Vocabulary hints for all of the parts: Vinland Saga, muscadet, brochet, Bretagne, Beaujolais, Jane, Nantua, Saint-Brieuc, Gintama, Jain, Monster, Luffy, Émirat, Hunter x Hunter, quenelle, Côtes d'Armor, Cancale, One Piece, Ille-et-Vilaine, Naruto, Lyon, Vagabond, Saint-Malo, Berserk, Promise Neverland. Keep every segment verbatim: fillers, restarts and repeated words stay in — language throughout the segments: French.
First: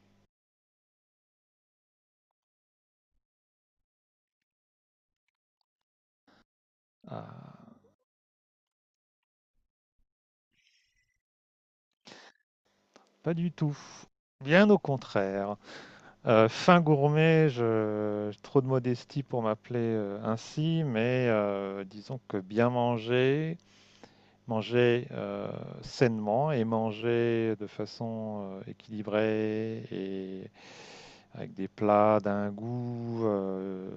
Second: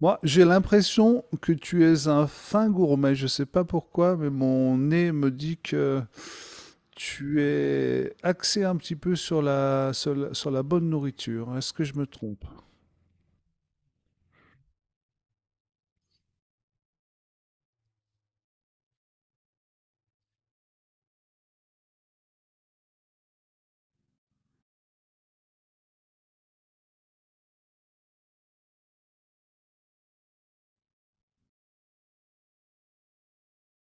Moi, j'ai l'impression que tu es un fin gourmet. Je sais pas pourquoi, mais mon nez me dit que tu Ah, es axé un petit peu sur la, sur la, sur la bonne nourriture. Est-ce que je me trompe? pas du tout. Bien au contraire. Euh, fin gourmet, je... j'ai trop de modestie pour m'appeler euh, ainsi, mais euh, disons que bien manger, manger euh, sainement et manger de façon euh, équilibrée et avec des plats d'un goût euh,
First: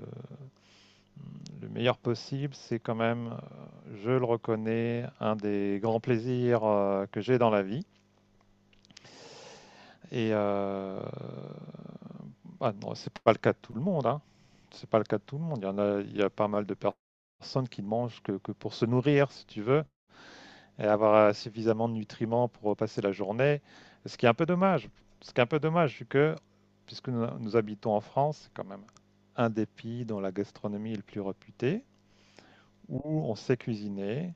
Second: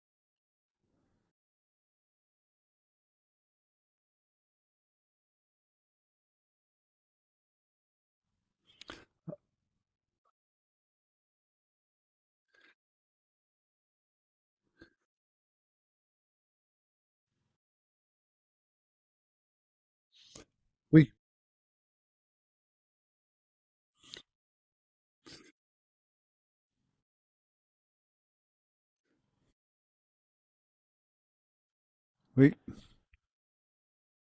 le meilleur possible, c'est quand même, euh, je le reconnais, un des grands plaisirs euh, que j'ai dans la vie. Et euh, Ah non, c'est pas le cas de tout le monde, hein. C'est pas le cas de tout le monde. Il y en a, il y a pas mal de per- personnes qui ne mangent que, que pour se nourrir, si tu veux, et Oui, avoir euh, suffisamment de nutriments pour euh, passer la journée. Ce qui est un peu dommage. Ce qui est un peu dommage, vu que, puisque nous, nous habitons en France, c'est quand même un des pays dont la gastronomie est le plus réputée, oui. où on sait cuisiner,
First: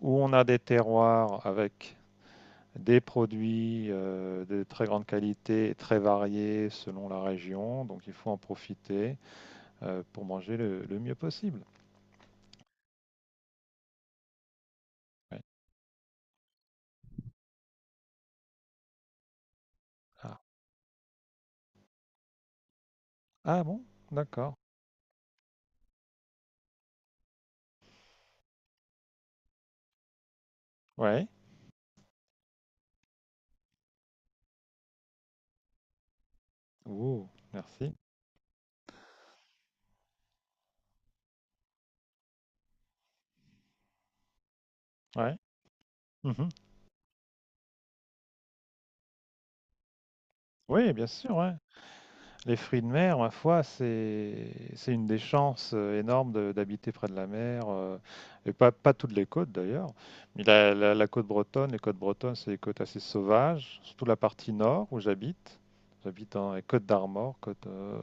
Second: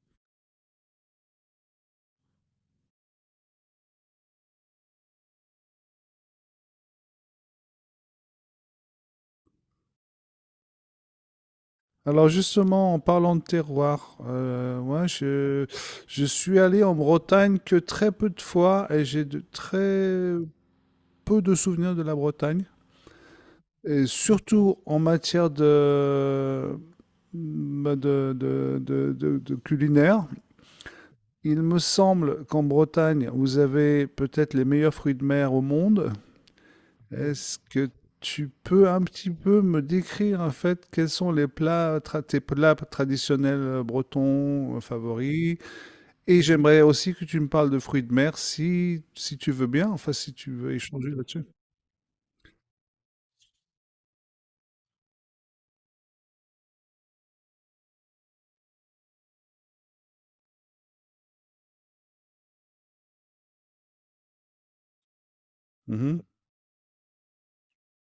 où on a des terroirs avec des produits euh, de très grande qualité, très variés selon la région. Donc il faut en profiter euh, pour manger le, le mieux possible. Alors justement, en parlant de terroir, euh, moi, Ouais. je, je suis allé en Bretagne que très peu de fois et j'ai de très Ah. peu de souvenirs de la Bretagne. Ah bon? Et D'accord. surtout en matière de, bah, de, de, de- de- de culinaire. Ouais. Il me semble qu'en Bretagne, vous avez peut-être les meilleurs fruits de mer au monde. Oh, Est-ce que merci. tu peux un petit peu me décrire en fait quels sont les plats, tra- tes plats traditionnels euh, bretons euh, Ouais. favoris? Et Mhm. j'aimerais aussi que tu me parles de fruits de mer si, si tu veux bien, enfin si tu veux Oui, bien échanger sûr, là-dessus. ouais. Les fruits de mer, ma foi, c'est c'est une des chances euh, énormes de- d'habiter près de la mer, euh, et pas, pas toutes les côtes d'ailleurs. Mais la, la- la côte bretonne, les côtes bretonnes, c'est des côtes assez sauvages, surtout la partie nord où j'habite. Mhm, J'habite dans les côtes d'Armor, côte euh,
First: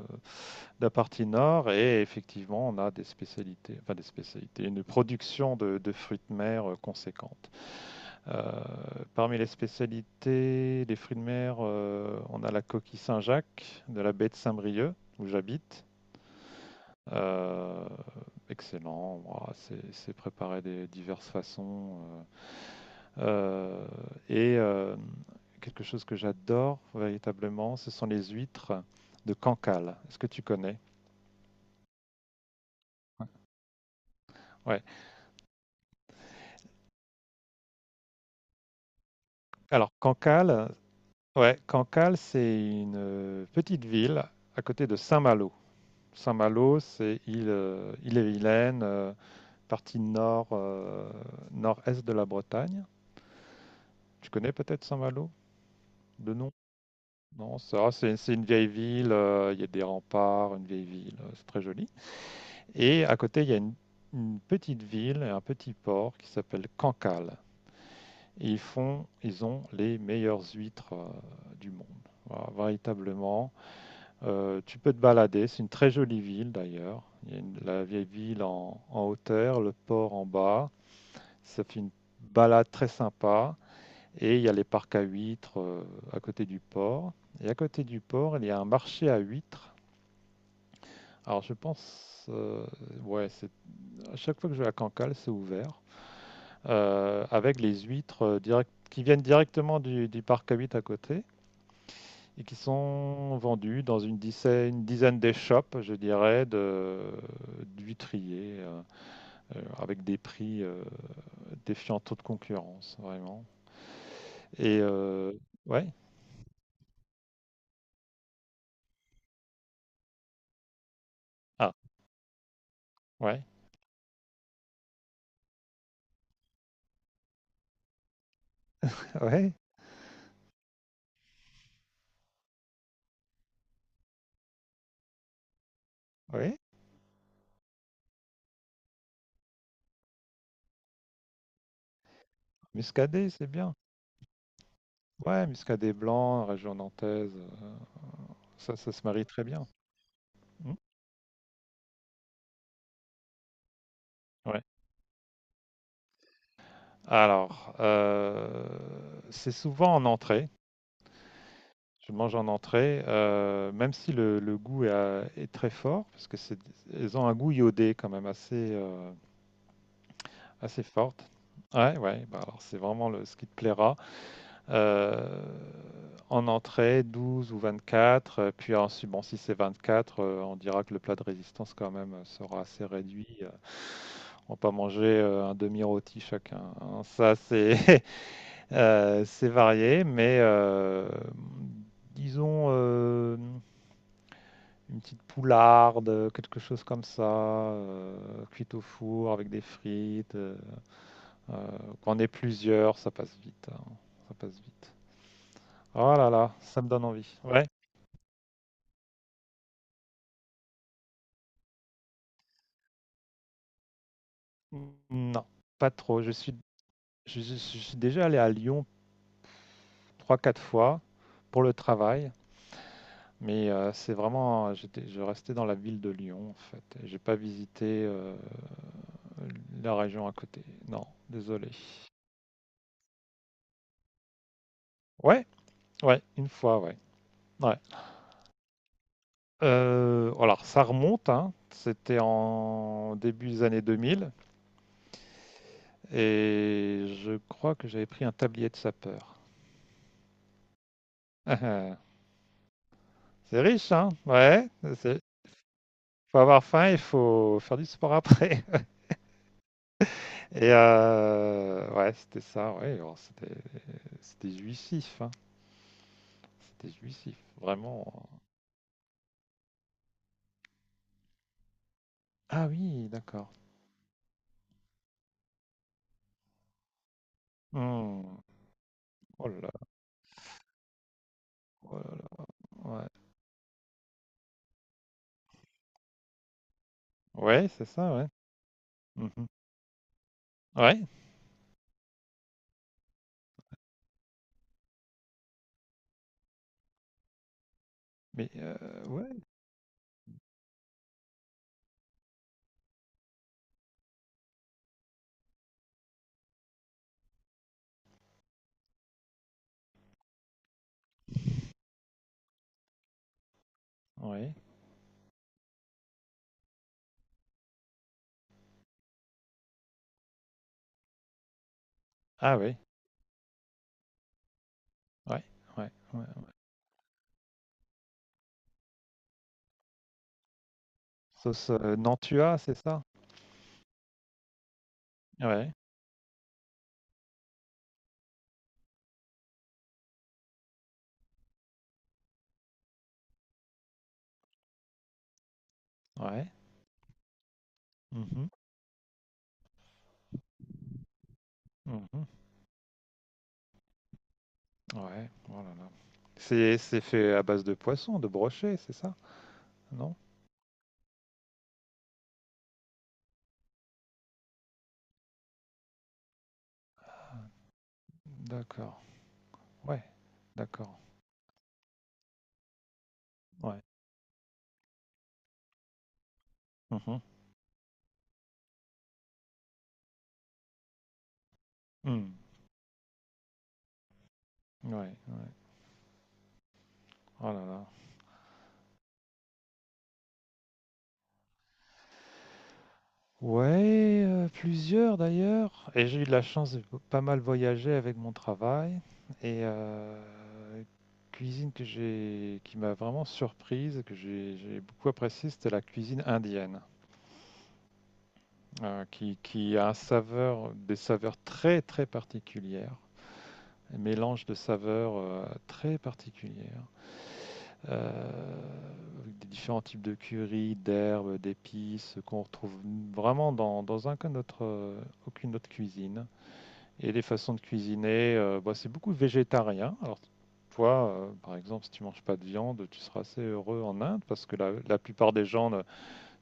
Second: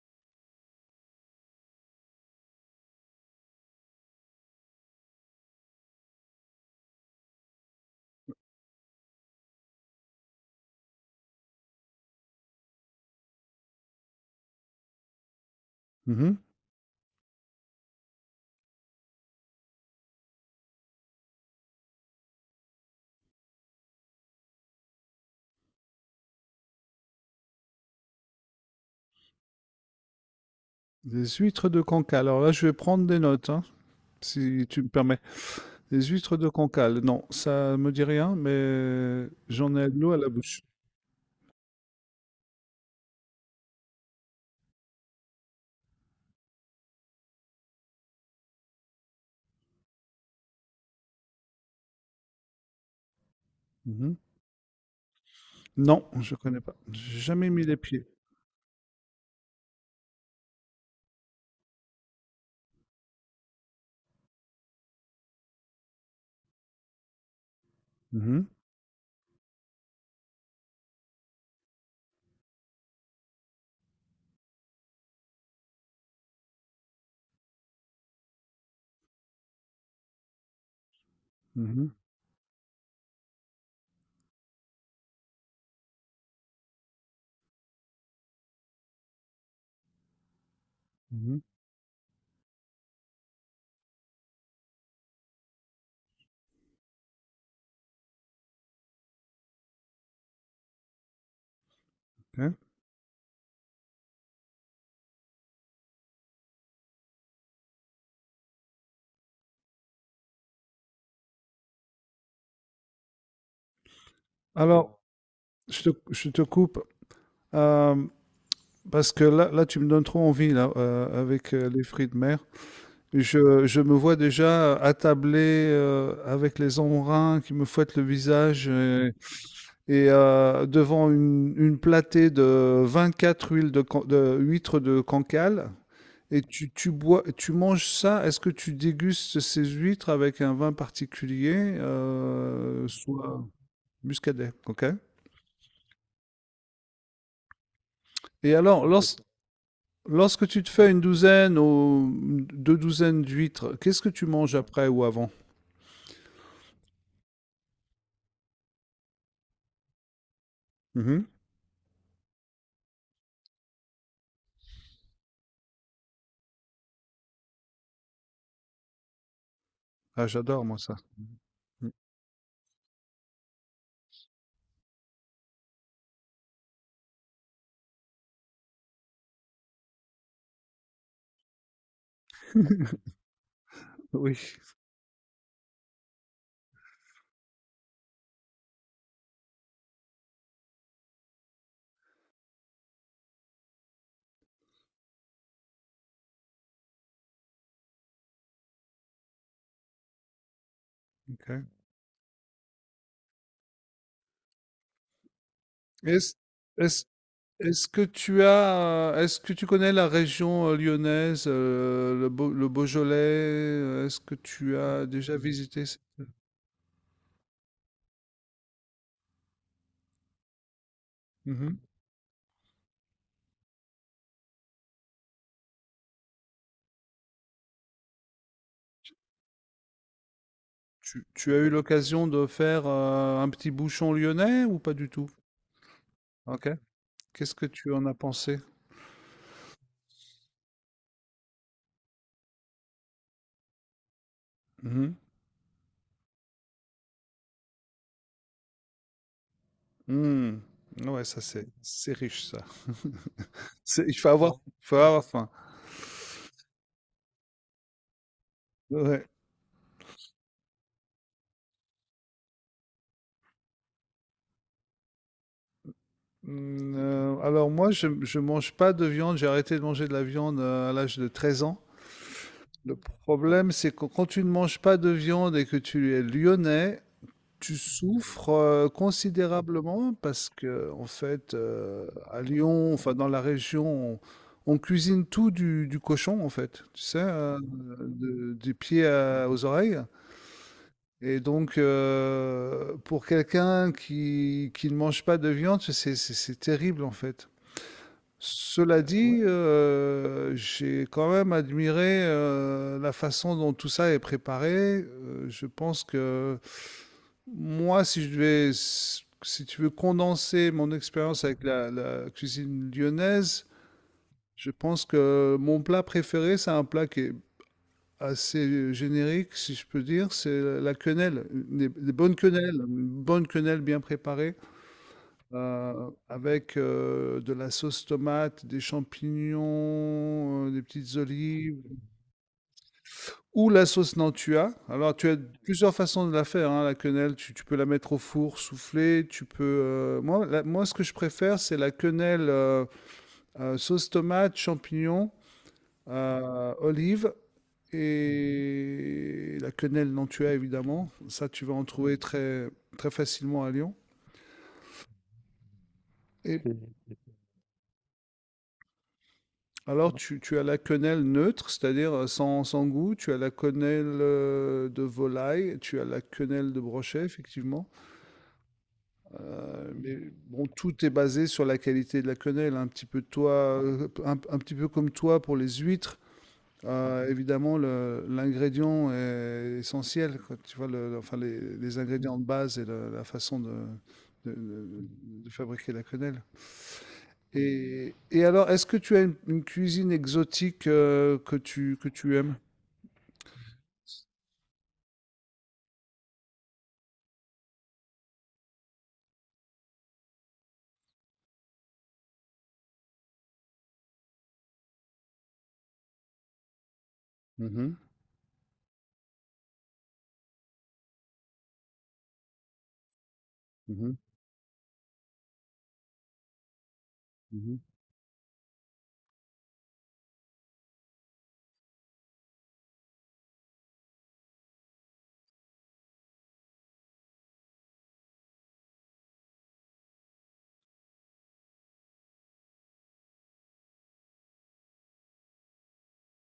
de la partie nord, et effectivement, on a des spécialités, enfin des spécialités, une production de, de fruits de mer euh, conséquente. Euh, Parmi les spécialités des fruits de mer, euh, on a la coquille Saint-Jacques de la baie de Saint-Brieuc, où j'habite. mhm. Euh, Excellent, ouah, c'est c'est préparé de diverses façons. euh. Euh, et euh, Quelque chose que j'adore véritablement, ce sont les huîtres de Cancale. Est-ce que tu connais? Des huîtres de Cancale. Alors là, je vais prendre des Ouais. notes, hein, si tu Ouais. me permets. Les huîtres de Cancale, non, ça me dit rien, mais j'en ai Alors, de l'eau à la bouche. Cancale, ouais, Cancale, c'est une petite ville à côté de Saint-Malo. Saint-Malo, c'est île, euh, Ille-et-Vilaine, euh, partie nord, euh, nord-est de la Bretagne. Mhm. Tu connais peut-être Saint-Malo Non, de je nom? connais pas. J'ai jamais Non, mis les ça, pieds. c'est c'est une vieille ville, euh, il y a des remparts, une vieille ville, euh, c'est très joli. Et à côté, il y a une, une petite ville et un petit port qui s'appelle Cancale. Mhm, Et ils font, ils ont les meilleures huîtres euh, du monde. Voilà, véritablement. Euh, tu peux te balader, c'est une très jolie ville d'ailleurs. Il y a une- La vieille ville en, en hauteur, le port en bas. Ça fait mhm, une balade très sympa. Et il y a les parcs à huîtres euh, à côté du port. Et à côté du port, il y a un marché à huîtres. mhm. Alors je pense, euh, ouais, c'est, à chaque fois que je vais à Cancale, c'est ouvert. Euh, avec les huîtres euh, direct, qui viennent directement du, du parc à huîtres à côté, et Ok. qui sont vendus dans une dizaine, une dizaine des shops, je dirais, de, d'huîtriers, euh, avec des prix euh, défiant toute concurrence, vraiment. Et Alors, euh, je ouais, te, je te coupe euh, parce que là, là, tu me donnes trop envie là, euh, avec euh, ah, les fruits de mer. ouais, Je, je me vois déjà attablé euh, avec les embruns qui me fouettent le visage et, ouais, et, euh, devant une, une platée de vingt-quatre huiles de, can- de huîtres de Cancale. Et ouais, tu, tu bois, tu manges ça, est-ce que tu dégustes ces huîtres avec un vin particulier, euh, muscadet, soit c'est bien. muscadet, ok? Ouais, muscadet blanc, région nantaise, euh, Et ça, alors, ça lors- se marie très bien. lorsque tu te Hmm, fais une douzaine ou deux douzaines d'huîtres, qu'est-ce que tu manges ouais. après ou avant? Alors, euh, c'est souvent en entrée. Mhm. Je mange en entrée, euh, même si le, le goût est, euh, est très fort, parce que c'est, elles ont un goût iodé quand même assez, euh, Ah, j'adore moi assez ça. forte. Mm. Ouais, ouais, bah alors c'est vraiment le, ce qui te plaira. Euh, En entrée, douze ou vingt-quatre, euh, puis ensuite, bon, si c'est vingt-quatre, euh, on dira que le plat de résistance quand même euh, sera assez réduit. euh, Oui. On va pas manger euh, un demi-rôti chacun, hein. Ça, c'est euh, c'est varié, mais euh, disons, euh, une petite poularde, euh, quelque chose comme ça, euh, cuite au four avec des frites. euh, Ok. euh, Quand on est plusieurs, ça passe vite, hein. Ça passe vite. Oh là Est-ce, là, ça me est-ce, donne envie. Ouais. est-ce que tu as, euh, est-ce que tu connais la région euh, lyonnaise, euh, le, Beau- le Beaujolais? euh, Est-ce que tu Mm, as déjà non, visité? pas cette- trop. Je suis, je, je- je suis déjà allé à Lyon trois quatre fois pour le Mhm. travail, mais euh, c'est vraiment, euh, j'étais, je restais dans la ville de Lyon en fait. J'ai pas visité euh, la région à côté. Non, Tu tu as eu désolé. l'occasion de faire, heu, un petit bouchon lyonnais ou pas du tout? Ouais, ouais, une OK. fois, ouais. Qu'est-ce que Ouais. tu en as pensé? Euh, alors, ça remonte, hein. C'était en début des années deux mille, Mmh et je crois que j'avais pris un tablier de sapeur. mh. Mmh. Ouais, ça c'est c'est riche ça. C'est riche, C'est hein? il faut avoir Ouais, faut c'est- avoir faim. faut avoir faim, il faut faire du sport après. Ouais. Et euh, ouais, c'était ça, ouais, alors c'était c'était jouissif, hein. C'était Mmh, jouissif, heu, alors moi je vraiment. je mange pas de viande, j'ai arrêté de manger de la viande, heu, à l'âge de treize ans. Ah Le oui, d'accord. problème, c'est que quand tu ne manges pas de viande et que tu es lyonnais, tu Hmm. souffres euh, Oh là là, considérablement parce que, en fait, oh euh, là à là, Lyon, ouais. enfin dans la région, on, on cuisine tout du, du cochon, en fait, tu sais, euh, Ouais, c'est ça, ouais. de- des pieds Mhm. à- aux oreilles. Ouais, Et donc, euh, pour quelqu'un qui, qui ne mange pas de viande, c'est c'est- c'est terrible, en fait. mais euh, Cela ouais, dit, ouais, euh, j'ai quand même admiré euh, la façon dont tout ça est préparé. Euh, je pense que moi, si je devais, si tu veux condenser mon expérience avec la, la cuisine lyonnaise, ouais. je pense que mon plat préféré, c'est un plat qui est assez euh, générique, si je peux dire, c'est la quenelle, des, des bonnes Ah quenelles, oui. une bonne quenelle bien préparée, Ouais, ouais, euh, ouais. avec euh, de la sauce tomate, des champignons, euh, des petites Sauce, olives, heu, Nantua, c'est ça? ou la sauce Nantua. Alors, tu as Ouais, plusieurs façons de la faire, hein, la quenelle. Tu, tu peux la mettre au four, souffler. Tu peux. Euh, moi, la- moi, ce que je préfère, c'est la quenelle euh, euh, sauce tomate, champignons, ouais. euh, olive Mmh mh. et la quenelle Nantua, évidemment. Ça, tu vas en trouver Mmh. très, très facilement à Lyon. Ouais, oh là là. Et C'est C'est- c'est fait à base de poisson, de brochet, c'est ça? alors, Non? tu, tu as la quenelle neutre, c'est-à-dire euh, sans, sans goût. Tu as la quenelle euh, de volaille. Tu as la quenelle de brochet, Ah, effectivement. d'accord, Euh, ouais, mais bon, d'accord, tout est basé sur la qualité de la quenelle, un petit peu de toi, ouais. euh, un, un petit peu comme toi pour les huîtres. Mmh mh. Euh, évidemment, le- l'ingrédient est essentiel, quoi. Tu vois, le- le- enfin, les, les Mmh. ingrédients de base et le- la façon de, de- de- Ouais, ouais. de fabriquer la quenelle. Oh là là. Et, et alors, est-ce que tu as une, une cuisine exotique euh, que tu, que tu aimes? Ouais, euh, plusieurs d'ailleurs. Et j'ai eu de la chance de pas mal voyager avec mon travail. Et euh, cuisine que j'ai, qui m'a vraiment surprise, que j'ai j'ai beaucoup appréciée, c'était la cuisine indienne, Mhm, euh, qui, qui a un saveur, des saveurs très très particulières, un mhm, mélange de saveurs euh, très particulières, mhm, euh, avec des différents types de curry, d'herbes, d'épices qu'on retrouve vraiment dans, dans aucun autre, euh, aucune autre cuisine. Et les façons de cuisiner, euh, bah, c'est beaucoup végétarien. Alors, toi, euh, par exemple, si tu manges pas de viande, tu seras assez heureux en Inde parce que la, la plupart des gens ne-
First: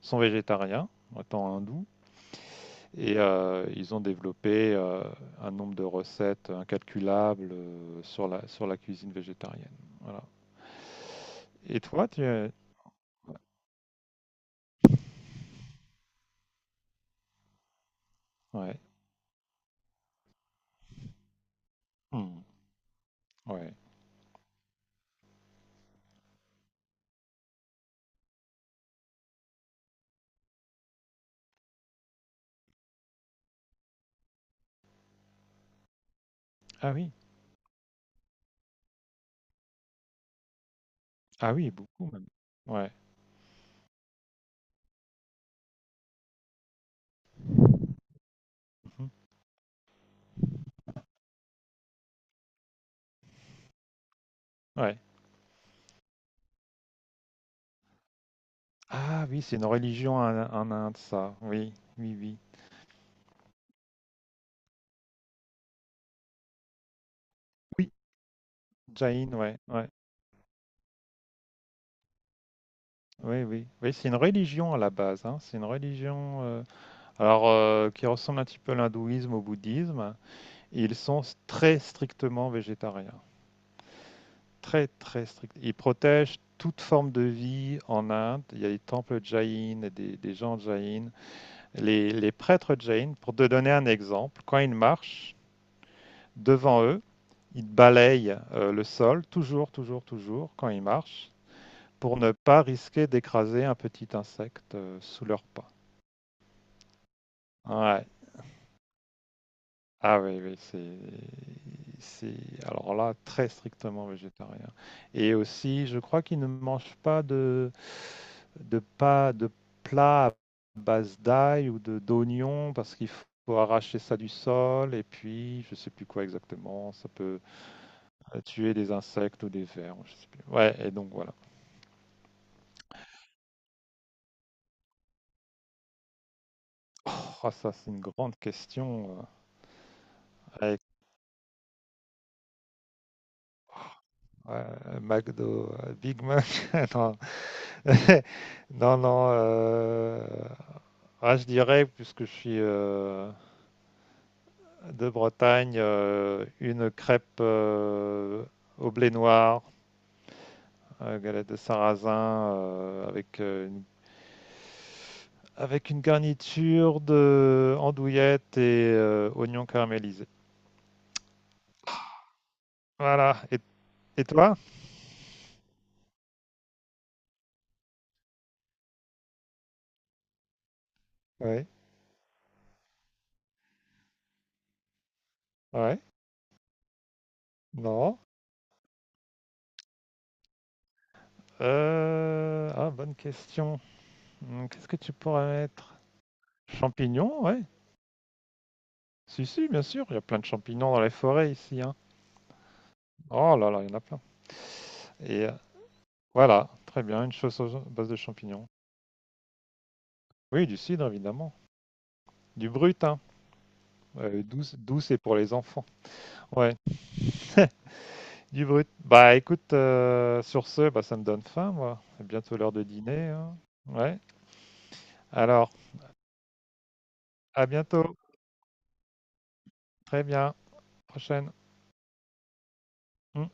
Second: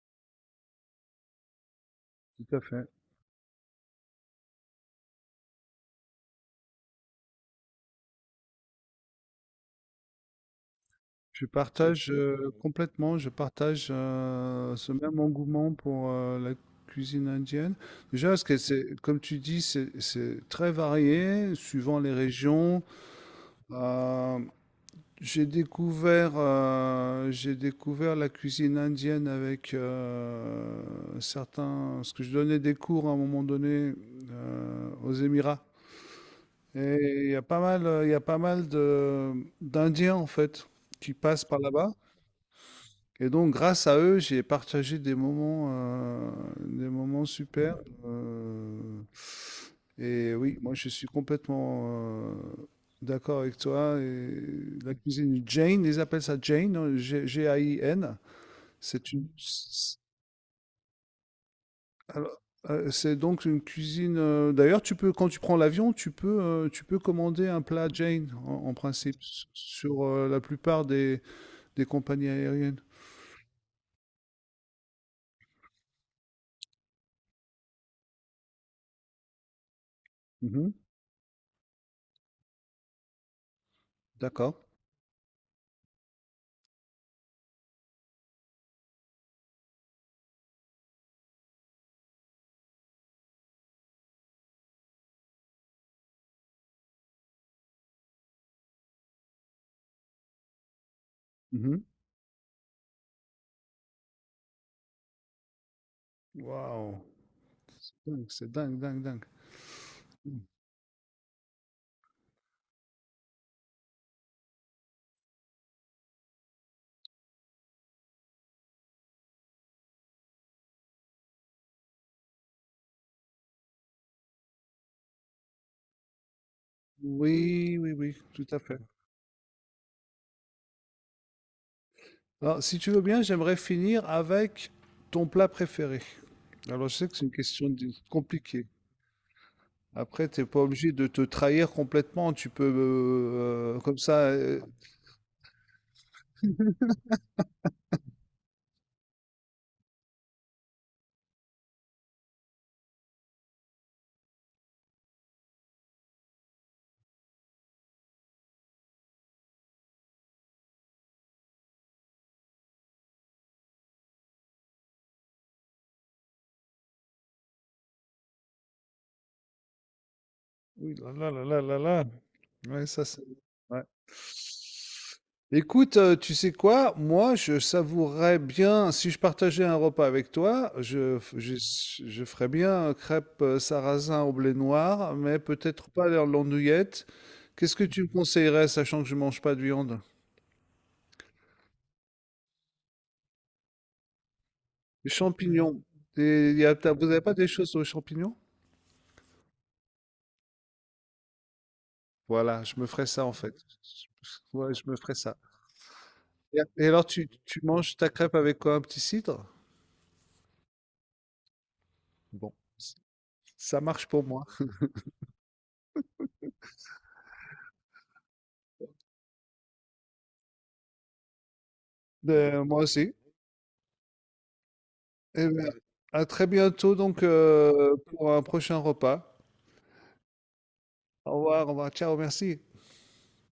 sont végétariens, étant hindous, Tout à fait. et euh, ils ont développé euh, un nombre de recettes incalculables euh, sur la, sur la cuisine végétarienne. Voilà. Je Et toi, partage tu euh, es... complètement, je partage euh, ce même engouement pour euh, la cuisine indienne. Déjà, parce que Ouais. c'est, comme tu dis, c'est c'est très varié suivant les Hmm. régions. Ouais. Euh, j'ai découvert, euh, j'ai découvert la cuisine indienne avec euh, certains, parce que je donnais des cours à un moment donné euh, aux Émirats. Ah oui. Et il y a pas mal, il y a pas mal de d'Indiens en fait qui passent Ah par oui, là-bas. beaucoup même. Ouais. Et donc, grâce à eux, j'ai partagé des moments, euh, des moments super. Euh, Mhm. et oui, moi, je suis complètement euh, d'accord avec toi. Et la Ouais. cuisine Jane, ils appellent ça Jane, hein, G- G-A-I-N. C'est Ah une, oui, c'est une c'est religion en, en Inde, ça. Oui, oui, oui. alors, euh, c'est donc une cuisine. Euh, d'ailleurs, tu peux, quand tu prends l'avion, tu peux, euh, tu peux commander un plat Oui, Jane en, en principe Jain, ouais, ouais, sur euh, la plupart des, des compagnies aériennes. oui, oui, oui, c'est une religion à la base, hein. C'est une religion, euh, alors euh, qui ressemble un petit peu à l'hindouisme, au bouddhisme, Mhm, et ils sont s- très strictement végétariens, d'accord. très très strict. Ils protègent toute forme de vie en Inde. Il y a des temples Jain, et des, des gens Jain, les, les prêtres Jain. Pour te donner un exemple, quand ils marchent devant eux, ils balayent euh, le sol, toujours, toujours, toujours quand ils marchent, Mhm. pour ne pas risquer d'écraser un petit insecte euh, sous leur pas. Waouh! Ouais. Dingue, c'est dingue, dingue, dingue. Ah oui, Mm. oui, c'est, c'est alors là très strictement végétarien. Et aussi, je crois qu'ils ne mangent pas de de pas de plats à base d'ail ou de d'oignons, parce qu'il faut arracher ça du sol et puis je sais plus quoi exactement. Ça peut Oui, oui, oui, euh, tout à tuer fait. des insectes ou des vers, je sais plus. Ouais, et donc voilà. Alors, si tu veux bien, j'aimerais finir avec ton plat préféré. Alors, je sais que c'est une Oh, question ça c'est di- une grande compliquée. question. Euh, Après, t'es pas à obligé de te trahir complètement. Tu peux, euh, euh, comme ça, Ouais, euh. euh, McDo, euh, Big Mac. Non, non, non, euh, ah, je dirais, puisque je suis euh, de Bretagne, euh, une crêpe euh, au blé noir, euh, galette de sarrasin, euh, avec, euh, une, avec une garniture de andouillette et euh, oignons caramélisés. Oui, là là là là là là. Ouais, ça c'est Voilà. Et, ouais. et toi? Écoute, heu, tu sais quoi? Moi, je savourerais bien si je partageais un repas avec toi, je f je Oui. je ferais bien, heu, crêpes, heu, sarrasin au blé noir, mais peut-être Ouais. pas leur l'andouillette. Qu'est-ce que tu me Non. conseillerais, sachant que je mange pas de viande? Euh, Ah, bonne question. Hum, Qu'est-ce que Des tu pourrais champignons. mettre? Des y a tu vous avez pas Champignons, des ouais. choses aux champignons? Si, si, bien sûr, il y a plein de champignons dans les forêts ici, hein. Voilà, je me ferais ça, en fait. Oh là là, il y en a plein. Ouais, je me ferais ça. Et euh, Et voilà, et très alors bien, tu une chose tu à manges base ta de crêpe avec champignons. quoi? Un petit cidre? Oui, du cidre, évidemment. Bon, Du c- brut, hein. ça marche pour Euh, moi. Douce, douce et pour les enfants. Ouais, du brut. Bah écoute, euh, sur ce, bah, ça me donne faim, moi. C'est bientôt Euh, l'heure moi de aussi. dîner, hein. Ouais. Eh bien, Alors, à très bientôt donc à euh, bientôt. pour un prochain repas. Très bien. Au Prochaine. revoir, au revoir, ciao, merci. Mm.